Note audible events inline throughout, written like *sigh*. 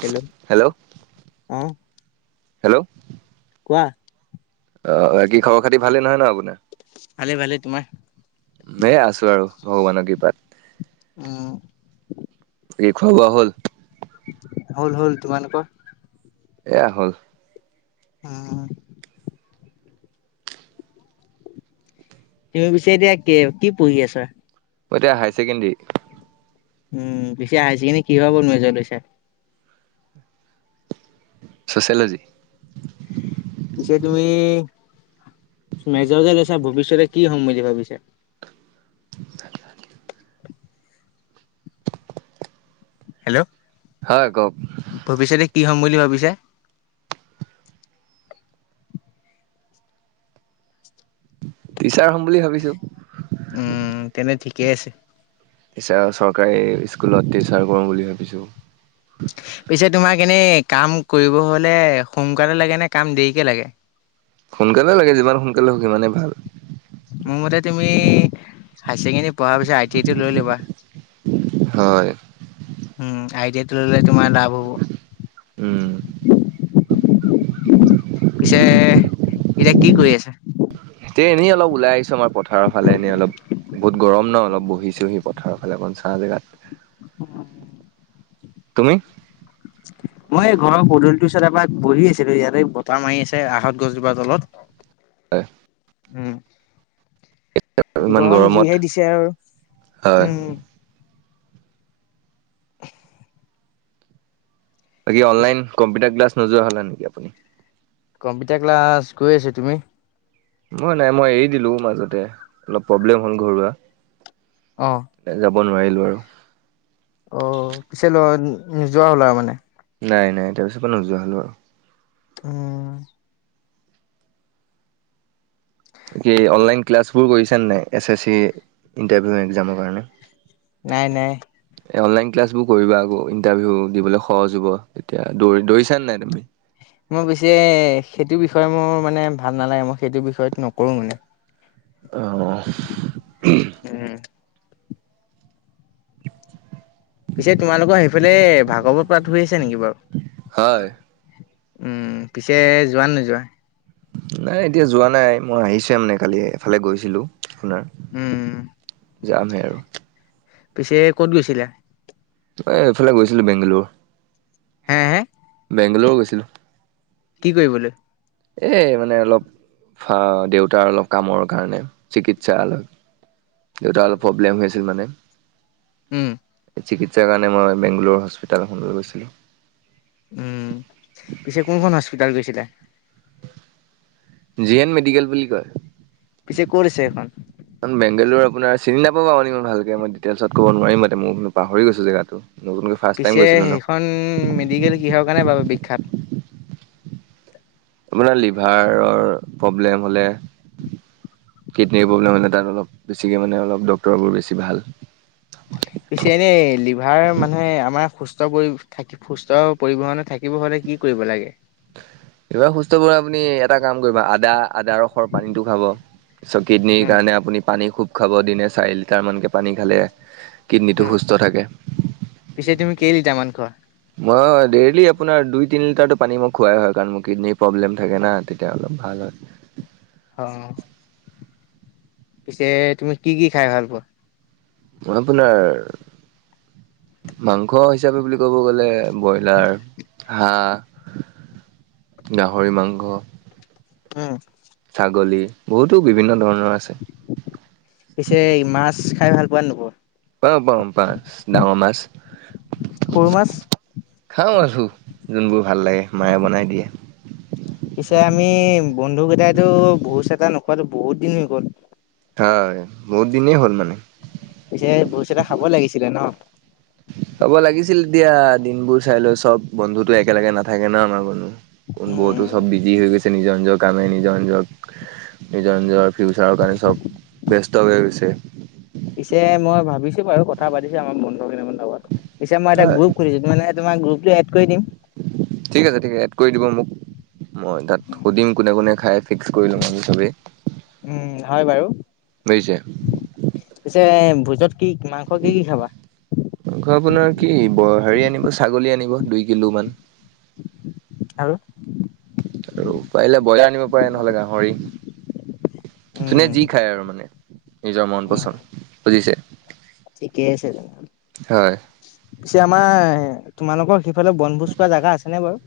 Hello hello অ, hello কোৱা? অ, বাকি খবৰ খাতি ভালেই নহয়, ন, আপুনাৰ। ভালে ভালে তোমাৰ এ, আছো আৰু ভগৱানৰ কৃপাত। উম। বাকী খোৱা বোৱা হ'ল হ'ল, হ'ল তোমালোকৰ? এয়া, হ'ল। উম। তুমি পিছে এতিয়া কি, কি পঢ়ি আছা? এতিয়া হায়াৰ ছেকেণ্ডেৰী। উম, পিছে হায়াৰ ছেকেণ্ডাৰীত কিহৰ ওপৰত মেজৰ লৈছা? চচিয়লজি। পিছে তুমি মেজৰ যে লৈছা, ভৱিষ্যতে কি হ'ম বুলি ভাবিছা? হেল্ল', হয় কওক ভৱিষ্যতে কি হ'ম বুলি ভাবিছা? টিচাৰ হ'ম বুলি ভাবিছো উম, তেনে ঠিকেই আছে। টিচাৰৰ চৰকাৰী স্কুলত টিচাৰ কৰোঁ বুলি ভাবিছোঁ। পিছে তোমাক এনেই কাম কৰিব হলে সোনকালে লাগে নে, কাম দেৰিকে লাগে। সোনকালে লাগে, যিমান সোনকালে হওঁক সিমানেই ভাল। মোৰ মতে তুমি হায়াৰ ছেকেণ্ডি পঢ়াৰ পিছত আই টি আই টো, লৈ ল'বা। হয় উম, আই টি আই তো ললে, তোমাৰ লাভ হ'ব। উম। পিছে এতিয়া কি, কৰি আছা? তে এনেই অলপ ওলাই আহিছো, আমাৰ পথাৰৰ ফালে এনেই অলপ। বহুত গৰম ন, অলপ বহিছোঁহি পথাৰৰ ফালে অকণ চাহ জেগাত। *inaudible* তুমি? মই এই ঘৰৰ পদূলিটোৰ ওচৰত এপাক বহি আছিলো, ইয়াতে বতাহ মাৰি আছে আহত গছজোপাৰ তলত। হয়। উম। ইমান গৰম গৰমত যিহে দিছে আৰু হয় উম। *unintelligible* বাকী অনলাইন, কম্পিউাৰ ক্লাছ নোযোৱা হ'লা নেকি আপুনি? কম্পিউটাৰ ক্লাছ গৈ আছে তুমি? মই নাই মই এৰি দিলো মাজতে অলপ প্ৰব্লেম হ'ল ঘৰুৱা। অ। যাব নোৱাৰিলো আৰু। অ পিছে ল নোযোৱা হলা মানে। নাই নাই তাৰপিছৰ পা নোযোৱা হলোঁ আৰু উম। কি অনলাইন ক্লাছবোৰ কৰিছেনে নাই, এছ এছ চি ইণ্টাৰভিউ এক্জামৰ কাৰণে? নাই নাই। অনলাইন ক্লাছবোৰ কৰিবা আকৌ ইণ্টাৰভিউ দিবলৈ সহজ হব তেতিয়া, দৌৰি দৌৰিছানে নাই তুমি? মই পিছে সেইটো বিষয়ে মোৰ মানে ভাল নালাগে মই সেইটো বিষয়ত নকৰো মানে। অ। উম। পিছে তোমালোকৰ সেইফালে, ভাগৱত পাঠ হৈ আছে নেকি বাৰু? হয় উম পিছে যোৱা নে নোযোৱা? নাই এতিয়া যোৱা নাই, মই আহিছোৱে মানে কালি এফালে গৈছিলো আপোনাৰ। উম যামহে আৰু। পিছে ক'ত গৈছিলা? এ, এইফালে গৈছিলোঁ বেংগালোৰ। হে, হে? বেংগালোৰো গৈছিলোঁ। কি কৰিবলে? এ, মানে অলপ হ, দেউতাৰ অলপ কামৰ কাৰণে চিকিৎসালয়। দেউতা অলপ প্ৰব্লেম হৈ আছিল মানে। উম। চিকিৎসাৰ কাৰণে মই বেংগলোৰোৰ হস্পিটেল এখনলৈ গৈছিলোঁ। উম, পিছে কোনখন হস্পিতাল গৈছিলা? জি এন মেডিকেল বুলি কয়। পিছে ক'ত আছে সেইখন? বেংগালোৰ আপোনাৰ চিনি নাপাব *unintelligible* ভালকে, মই দিটেইলছত কব নোৱাৰিম মানে, মই পাহৰি গৈছোঁ জেগাটো। নতুনকৈ ফাৰ্ষ্ট টাইম পিছে গৈছিলোঁ ন। সেইখন মেডিকেল কিহৰ কাৰণে বাৰু বিখ্যাত? আপোনাৰ লিভাৰৰ প্ৰব্লেম হ'লে কিডনীৰ প্ৰব্লেম হ'লে তাত অলপ বেছিকে মানে অলপ ড্ক্তৰবোৰ বেছি ভাল। পিছে এনে লিভাৰ মানে আমাৰ সুস্থ কৰি থাকি সুস্থ পৰিবহনে থাকিব হ'লে কি কৰিব লাগে? কিবা সুস্থ *unintelligible* আপুনি ইয়াত এটা কাম কৰিব আদা আদা ৰসৰ পানীটো খাব, চ' কিডনিৰ উম, কাৰণে আপুনি পানী খুব খাব দিনে চাৰি লিটাৰ মানকে পানী খালে কিডনীটো উম। সুস্থ থাকে। পিছে তুমি কেইলিটাৰমান খোৱা? মই ডেইলি আপোনাৰ দুই, তিনি লিটাৰটো পানী মই খোৱাই হয় কাৰণ মোৰ কিডনীৰ প্ৰব্লেম থাকে না তেতিয়া অলপ ভাল হয়। অ'। পিছে তুমি কি কি খাই ভাল পোৱা? আপোনাৰ মাংস হিচাপে বুলি ক'ব গ'লে ব্ৰইলাৰ, হাঁহ, গাহৰি মাংস উম। ছাগলী বহুতো বিভিন্ন ধৰণৰ আছে। পিছে মাছ খাই ভাল পোৱা নে নোপোৱা? পাওঁ পাওঁ মাছ, ডাঙৰ মাছ। সৰু মাছ? খাওঁ আৰু যোনবোৰ ভাল লাগে, মায়ে বনাই দিয়ে। পিছে আমি বন্ধুকেইটাইতো ভোজ এটা নোখোৱাতো বহুত দিন হৈ গ'ল। হয় বহুত দিনেই হ'ল মানে। পিছে ভোজ এটা খাব লাগিছিলে ন'? হ'ব লাগিছিল, এতিয়া দিনবোৰ চাই লৈ, চব বন্ধুতো একেলগে নাথাকে ন' আমাৰ মানু কোন বহুতো উম, চব বিজি হৈ গৈছে নিজৰ নিজৰ কামে, নিজৰ নিজক নিজৰ নিজৰ ফিউচাৰৰ কাৰণে চব ব্যস্ত হৈ গৈছে। পিছে মই ভাবিছোঁ বাৰু, কথা পাতিছোঁ আমাৰ বন্ধু কেইটাৰ লগত। পিছে মই এটা হয়। গ্ৰুপ খুলিছোঁ, মানে তোমাক গ্ৰুপটোত এড কৰি দিম। ঠিক আছে ঠিক আ, এড কৰি দিব মোক, মই তাত সুধিম কোনে কোনে খাই, ফিক্স কৰি লম আমি চবেই। উম, হয় বাৰু। বুজিছে পিছে ভোজত কি, মাংস কি কি খাবা? মাংস আপোনাৰ কি ব হেৰি আনিব ছাগলী আনিব দুই কিলো মান। আৰু? আৰু পাৰিলে ব্ৰইলাৰ আনিব পাৰে, নহলে গাহৰি। যোনে উম যি খায় আৰু মানে নিজৰ মন উম পচন্দ। বুজিছে? ঠিকেই আছে *unintelligible* হয়। পিছে আমাৰ তোমালোকৰ সিফালে বনভোজ খোৱা জেগা আছে নে বাৰু?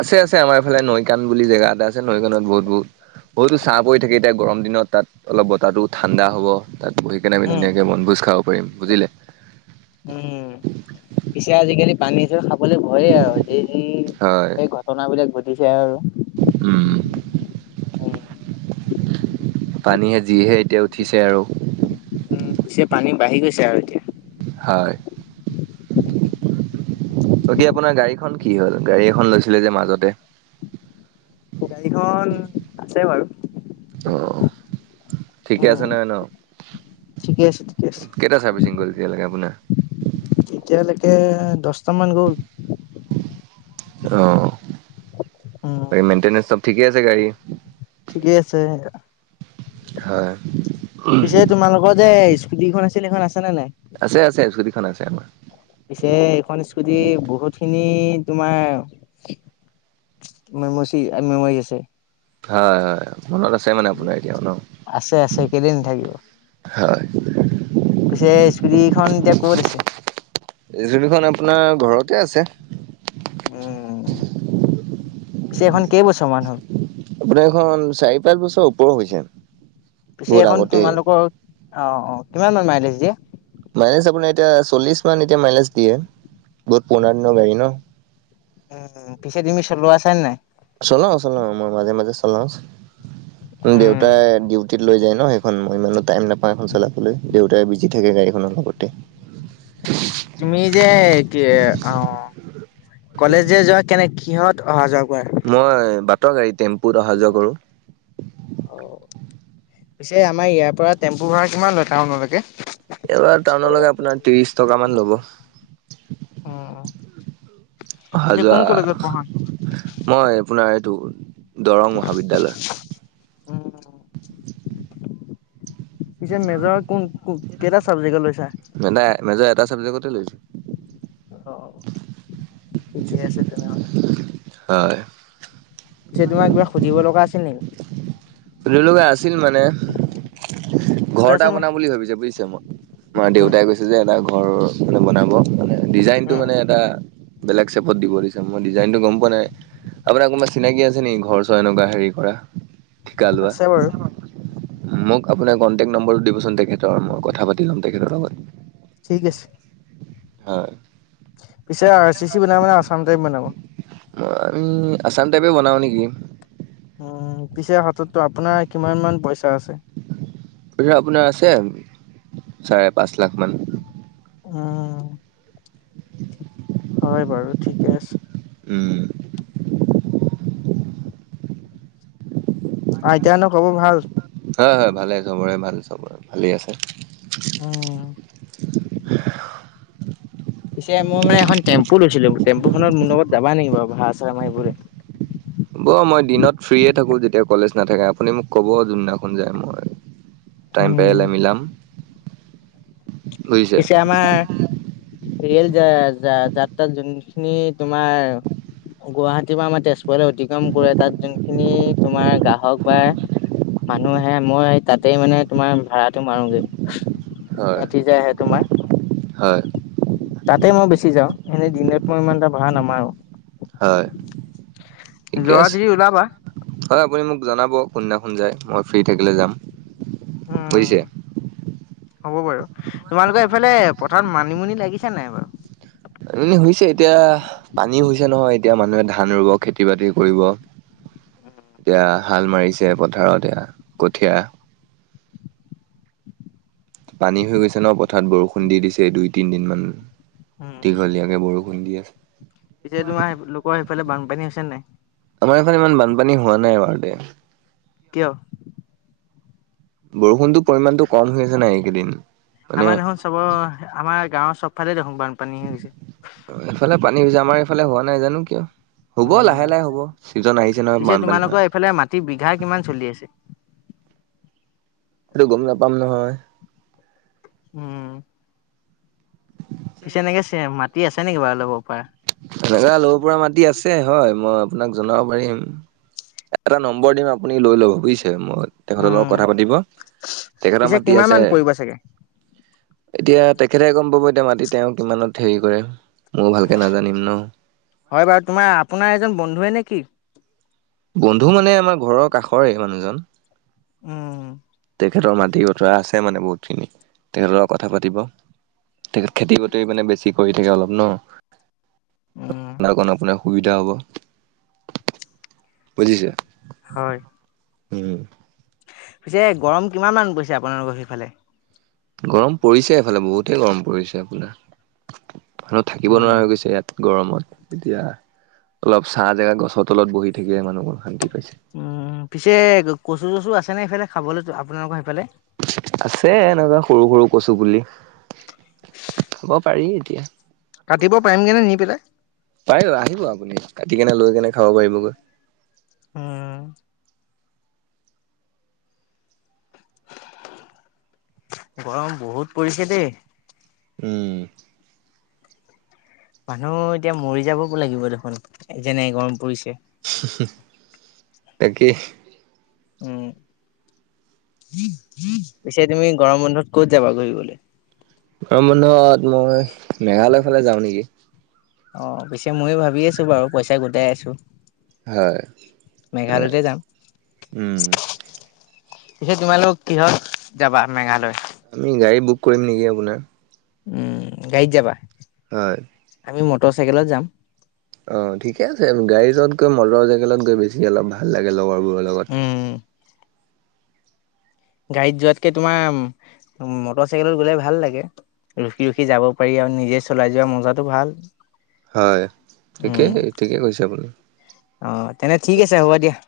আছে আছে, আমাৰ এফালে নৈ কান বুলি জেগা এটা আছে। নৈ কানত বহুত বহুত বহুতো চাহ পৰি থাকে এতিয়া গৰম দিনত তাত অলপ বতাহটো ঠাণ্ডা হ'ব। তাত বহি কেনে আমি উম ধুনীয়াকে বনভোজ খাব পাৰিম। বুজিলে? উম, পিছে আজিকালি পানীটো খাবলে ভয় আও যি যি হয়। সেই ঘ ঘটনাবিলাক ঘটিছে আৰু। উম। উম পানীহে যিহে এতিয়া উঠিছে আৰু। উম, চে পানী বাঢ়ি গৈছে আৰু এতিয়া। হয়। বাকী আপোনাৰ গাড়ীখন কি হ'ল? গাড়ী এখন লৈছিলে যে মাজতে? গাড়ীখন আছে বাৰু। অহঁ। ঠিকে উম আছে নহয় ন? ঠিকে আছে ঠিকে আছে। কেইটা চাৰ্ভিচিং গ'ল এতিয়া লেকে আপোনা? এতিয়ালেকে দছটামান গ'ল। অ, উম বাকী মেইনটেনেঞ্চ চব ঠিকে আছে গাড়ী? ঠিকেই আছে। হয়। এ তোমালোক যে স্কুটিখন আছিল? সেইখন আছে নে নাই? আছে আছে, স্কুটিখন আছে আমাৰ। পিছে, এইখন স্কুটি বহুত খিনি তোমাৰ মেমচি মেমৰি আছে। হয় হয়, মনত আছে মানে আপোনাৰ এতিয়াও ন। আছে আছে কেলে নাথাকিব হয়। পিছে, স্কুটি খন এতিয়া ক'ত আছে? স্কুটীখন আপোনাৰ ঘৰতে আছে। উম। পিছে এইখন কেই বছৰমান? আপোনাৰ এইখন চাৰি পাঁচ বছৰ ওপৰ হৈছে। পিছে, বহুত এইখন আগতেই। তোমালোকৰ অ অ কিমান মান মাইলেজ দিয়ে? মাইলেজ আপোনাৰ এতিয়া চল্লিছ মান এতিয়া মাইলেজ দিয়ে। বহুত পুৰণা দিনৰ গাড়ী ন। উম উম। পিছে, তুমি চলোৱা আছেন নাই? চলাও চলাও, মই মাজে মাজে চলাও। উম দেউতাই ডিউ ডিউটিত লৈ যায় ন, সেইখন। মই ইমানো টাইম নাপা এখন চলাবলৈ। দেউতাই বিজি থাকে গাড়ীখনৰ লগতে। তুমি যে এ কি অ। কলেজ যে যোৱা? কেনে কিহঁত অহা যোৱা কৰা? মই বাটৰ গাড়ী টেম্পুত অহা যোৱা কৰো। অ পিছে, আমাৰ ইয়াৰ পৰা টেম্পু ভাড়া কিমান লয় টাউনলৈকে? ইয়াপা টাউনলৈকে আপোনাৰ ত্ৰিশ টকা মান লব। অহা পিছে যোৱা। কোন কলেজত পঢ়া? মই আপোনাৰ এইটো দৰং মহাবিদ্যালয়। উম পিছে মেজৰ কোন কেইটা চাবজেক্টত লৈছা? মানে মেজৰ এটা চাবজেক্টতে লৈছো। অ', ঠিকে আছে তেনেহলে হয়, পিছে তোমাৰ কিবা সুধিব লগা আছিল নি? সুধিব লগা আছিল মানে ঘৰ এটা সোধাচোন বনাম বাৰু। বুলি ভাবিছে বুজিছে মই আমাৰ উম দেউতাই কৈছে যে এটা ঘৰ মানে বনাব মানে ডিজাইনটো উম মানে এটা বেলেগ চেপত দিব দিছে মই ডিজাইনটো গম পোৱা নাই। আপোনাৰ কোনোবা চিনাকি আছে নেকি ঘৰ চৰ এনেকুৱা হেৰি কৰা ঠিকা লোৱা? আছে বাৰু মোক আপোনাৰ কণ্টেক্ট নম্বৰটো দিবচোন তেখেতৰ মই কথা পাতি ল'ম তেখেতৰ লগত। ঠিক আছে। হয়। পিছে আৰ চি চি বনাব নে আছাম টাইপ বনাব? মই আমি আছাম টাইপে বনাওঁ নেকি উম, পিছে হাতততো আপোনাৰ কিমান মান পইচা আছে? পইছা আপোনাৰ আছে চাৰে পাঁচ লাখ মান। উম, *inaudible* হয়, বাৰু ঠিকে আছে। উম, আইতা হঁতৰ খবৰ ভাল? হয়, হয়, ভালে সবৰে ভাল চবৰে ভালেই আছে। উম, পিছে মই মানে এখন টেম্পু লৈছিলোঁ, টেম্পুখনত মোৰ লগত যাবা নেকি বাৰু ভাঢ়া চাঢ়া মাৰিবলৈ? হব, মই দিনত ফ্ৰীয়ে থাকো যেতিয়া কলেজ নাথাকে আপুনি মোক ক'ব যোনদিনাখন যায় মই টাইম উম, পাৰিলে মিলাম। বুজিছে পিছে আমাৰ ৰিয়েল যা যাত্ৰা যোনখিনি তোমাৰ গুৱাহাটী বা আমাৰ তেজপুৰলৈ অতিক্ৰম কৰে তাত যোনখিনি তোমাৰ গ্ৰাহক বা মানুহ আহে মই তাতেই মানে তোমাৰ ভাড়াটো মাৰোগে হয় ৰাতি যে আহে তোমাৰ। হয়। তাতে মই বেছি যাওঁ এনেই দিনত মই ইমান এটা ভাঢ়া নামাৰো। হয়, ঠিকে যোৱা আছে। যদি ওলাবা হয় আপুনি মোক জনাব কোনদিনাখন যায় মই ফ্ৰী থাকিলে যাম। বুজিছে উম, হ'ব বাৰু তোমালোকৰ এইফালে পথাৰত মানিমুনি লাগিছে নাই বাৰু? এনেই হৈছে এতিয়া পানী হৈছে নহয় এতিয়া মানুহে ধান ৰুব খেতি বাতি কৰিব। এতিয়া হাল মাৰিছে পথাৰত এয়া কঠীয়া পানী হৈ গৈছে ন' পথাৰত বৰষুণ দি দিছে দুই তিনদিন মান। উম, দীঘলীয়াকে বৰষুণ দি আছে পিছে তোমালোকৰ সেইফালে বানপানী হৈছে নাই? আমাৰ এইফালে ইমান বানপানী হোৱা নাই বাৰু দে। কিয়? বৰষুণটো পৰিমাণটো কম হৈ আছে না এইকেইদিন। মানে আমা দেখোন চবৰ আমাৰ গাঁৱৰ চবফালে দেখোন বানপানী হৈছে। অ', এইফালে পানী হৈছে আমাৰ এইফালে হোৱা নাই জানো কিয়? হ'ব উম, লাহে লাহে হ'ব চিজন আহিছে নহয় বানপানী হোৱা। তি বিঘা কিমান চলি আছে? সেটো গম নাপাম নহয়। উম। পিছে এনেকে চে মাটি আছে নেকি বাও ল'ব পাৰা? এনেকা ল'ব পৰা মাটি আছে হয় মই আপোনাক জনাব পাৰিম। এটা নম্বৰ দিম আপুনি লৈ ল'ব বুইছে মই তেখেত' লগত উম, কথা পাতিব। তেখেত' পিছে মাতি কিমান আছে। মান পৰিব চাগে? এতিয়া তেখেতে গম পাব এতিয়া মাতি তেওঁ কিমানত হেয়ি কৰে, মইয়ো ভালক কে নাজানিম ন। হয় বাৰু তোমা আপোনা এজন বন্ধুৱে নে কি? বন্ধু মানে আমা ঘৰৰ কাষৰে মানুহজন। উম। তেখেতৰ মাটি বতৰা আছে মানে বহুতখিনি। তেখেত' লগত কথা পাতিব তেখেত খেতি *unintelligible* মানে বেছি কৰি থাকে অলপ ন। উম, *unintelligible* আপোনাৰ সুবিধা হ'ব। বুজিছা, হয়। উম। পিছে গৰম কিমান মান পৰিছে আপোনালোকৰ সেইফালে? গৰম পৰিছে এফালে বহুতে গৰম পৰিছে আপোনাৰ। মানুহ থাকিব উম, নোৱাৰা হৈ গৈছে ইয়াত। গৰমত এতিয়া অলপ ছাঁ জেগা গছৰ তলত বহি থাকিয়ে মানুহবোৰ শান্তি পাইছে। উম পিছে কচু চচু আছে নে সেইফালে খাবলে টো আপোনালোকৰ সেইফালে। আছে এনেকুৱা সৰু সৰু কচু পুলি। খাব পাৰি এতিয়া। কাটিব পায়িম গেনে নি পেলাই? পাৰিব আহিব আপুনি কাটি কেনে লৈ কেনে খাব পাৰিবগৈ। উম। গৰম বহুত পৰিছে দেই। উম। মানুহ এতিয়া মৰি যাব ব লাগিব দেখোন এ, যেনে গৰম পৰিছে। *unintelligible* তাকে। উম, পিছে তুমি গৰম বন্ধত ক'ত যাবা ঘূৰিবলে? গৰম বন্ধত মই মেঘালয় ফালে যাওঁ নিকি অ', পিছে ময়ো ভাবি আছোঁ বাৰু পইচা গোটাই আছোঁ। হয়, তাক যাম। উম। পিছে তোমালোক কিহত যাবা মেঘালয়? আমি গাড়ী বুক কৰিম নিকি আপোনাৰ উম গাইত যাবা। হয়। আমি মটচাইকেলত যাম। অ', ঠিকে আছে গাড়ী যত গৈ মটৰ চাইকেলত গৈ বেছি অলপ ভাল লাগে লগৰ বোৰ উম। গাড়ীত যোৱাতকে তোমা উম মটৰ চাইকেলত গ'লে ভাল লাগে। ৰখি ৰখি যাব পাৰি আৰু নিজে চলাই যোৱা মজাটো ভাল। হয় ঠিকেই উম ঠিকে কৈছে আপুনি অ তেনে ঠিক আছে হ'ব দিয়া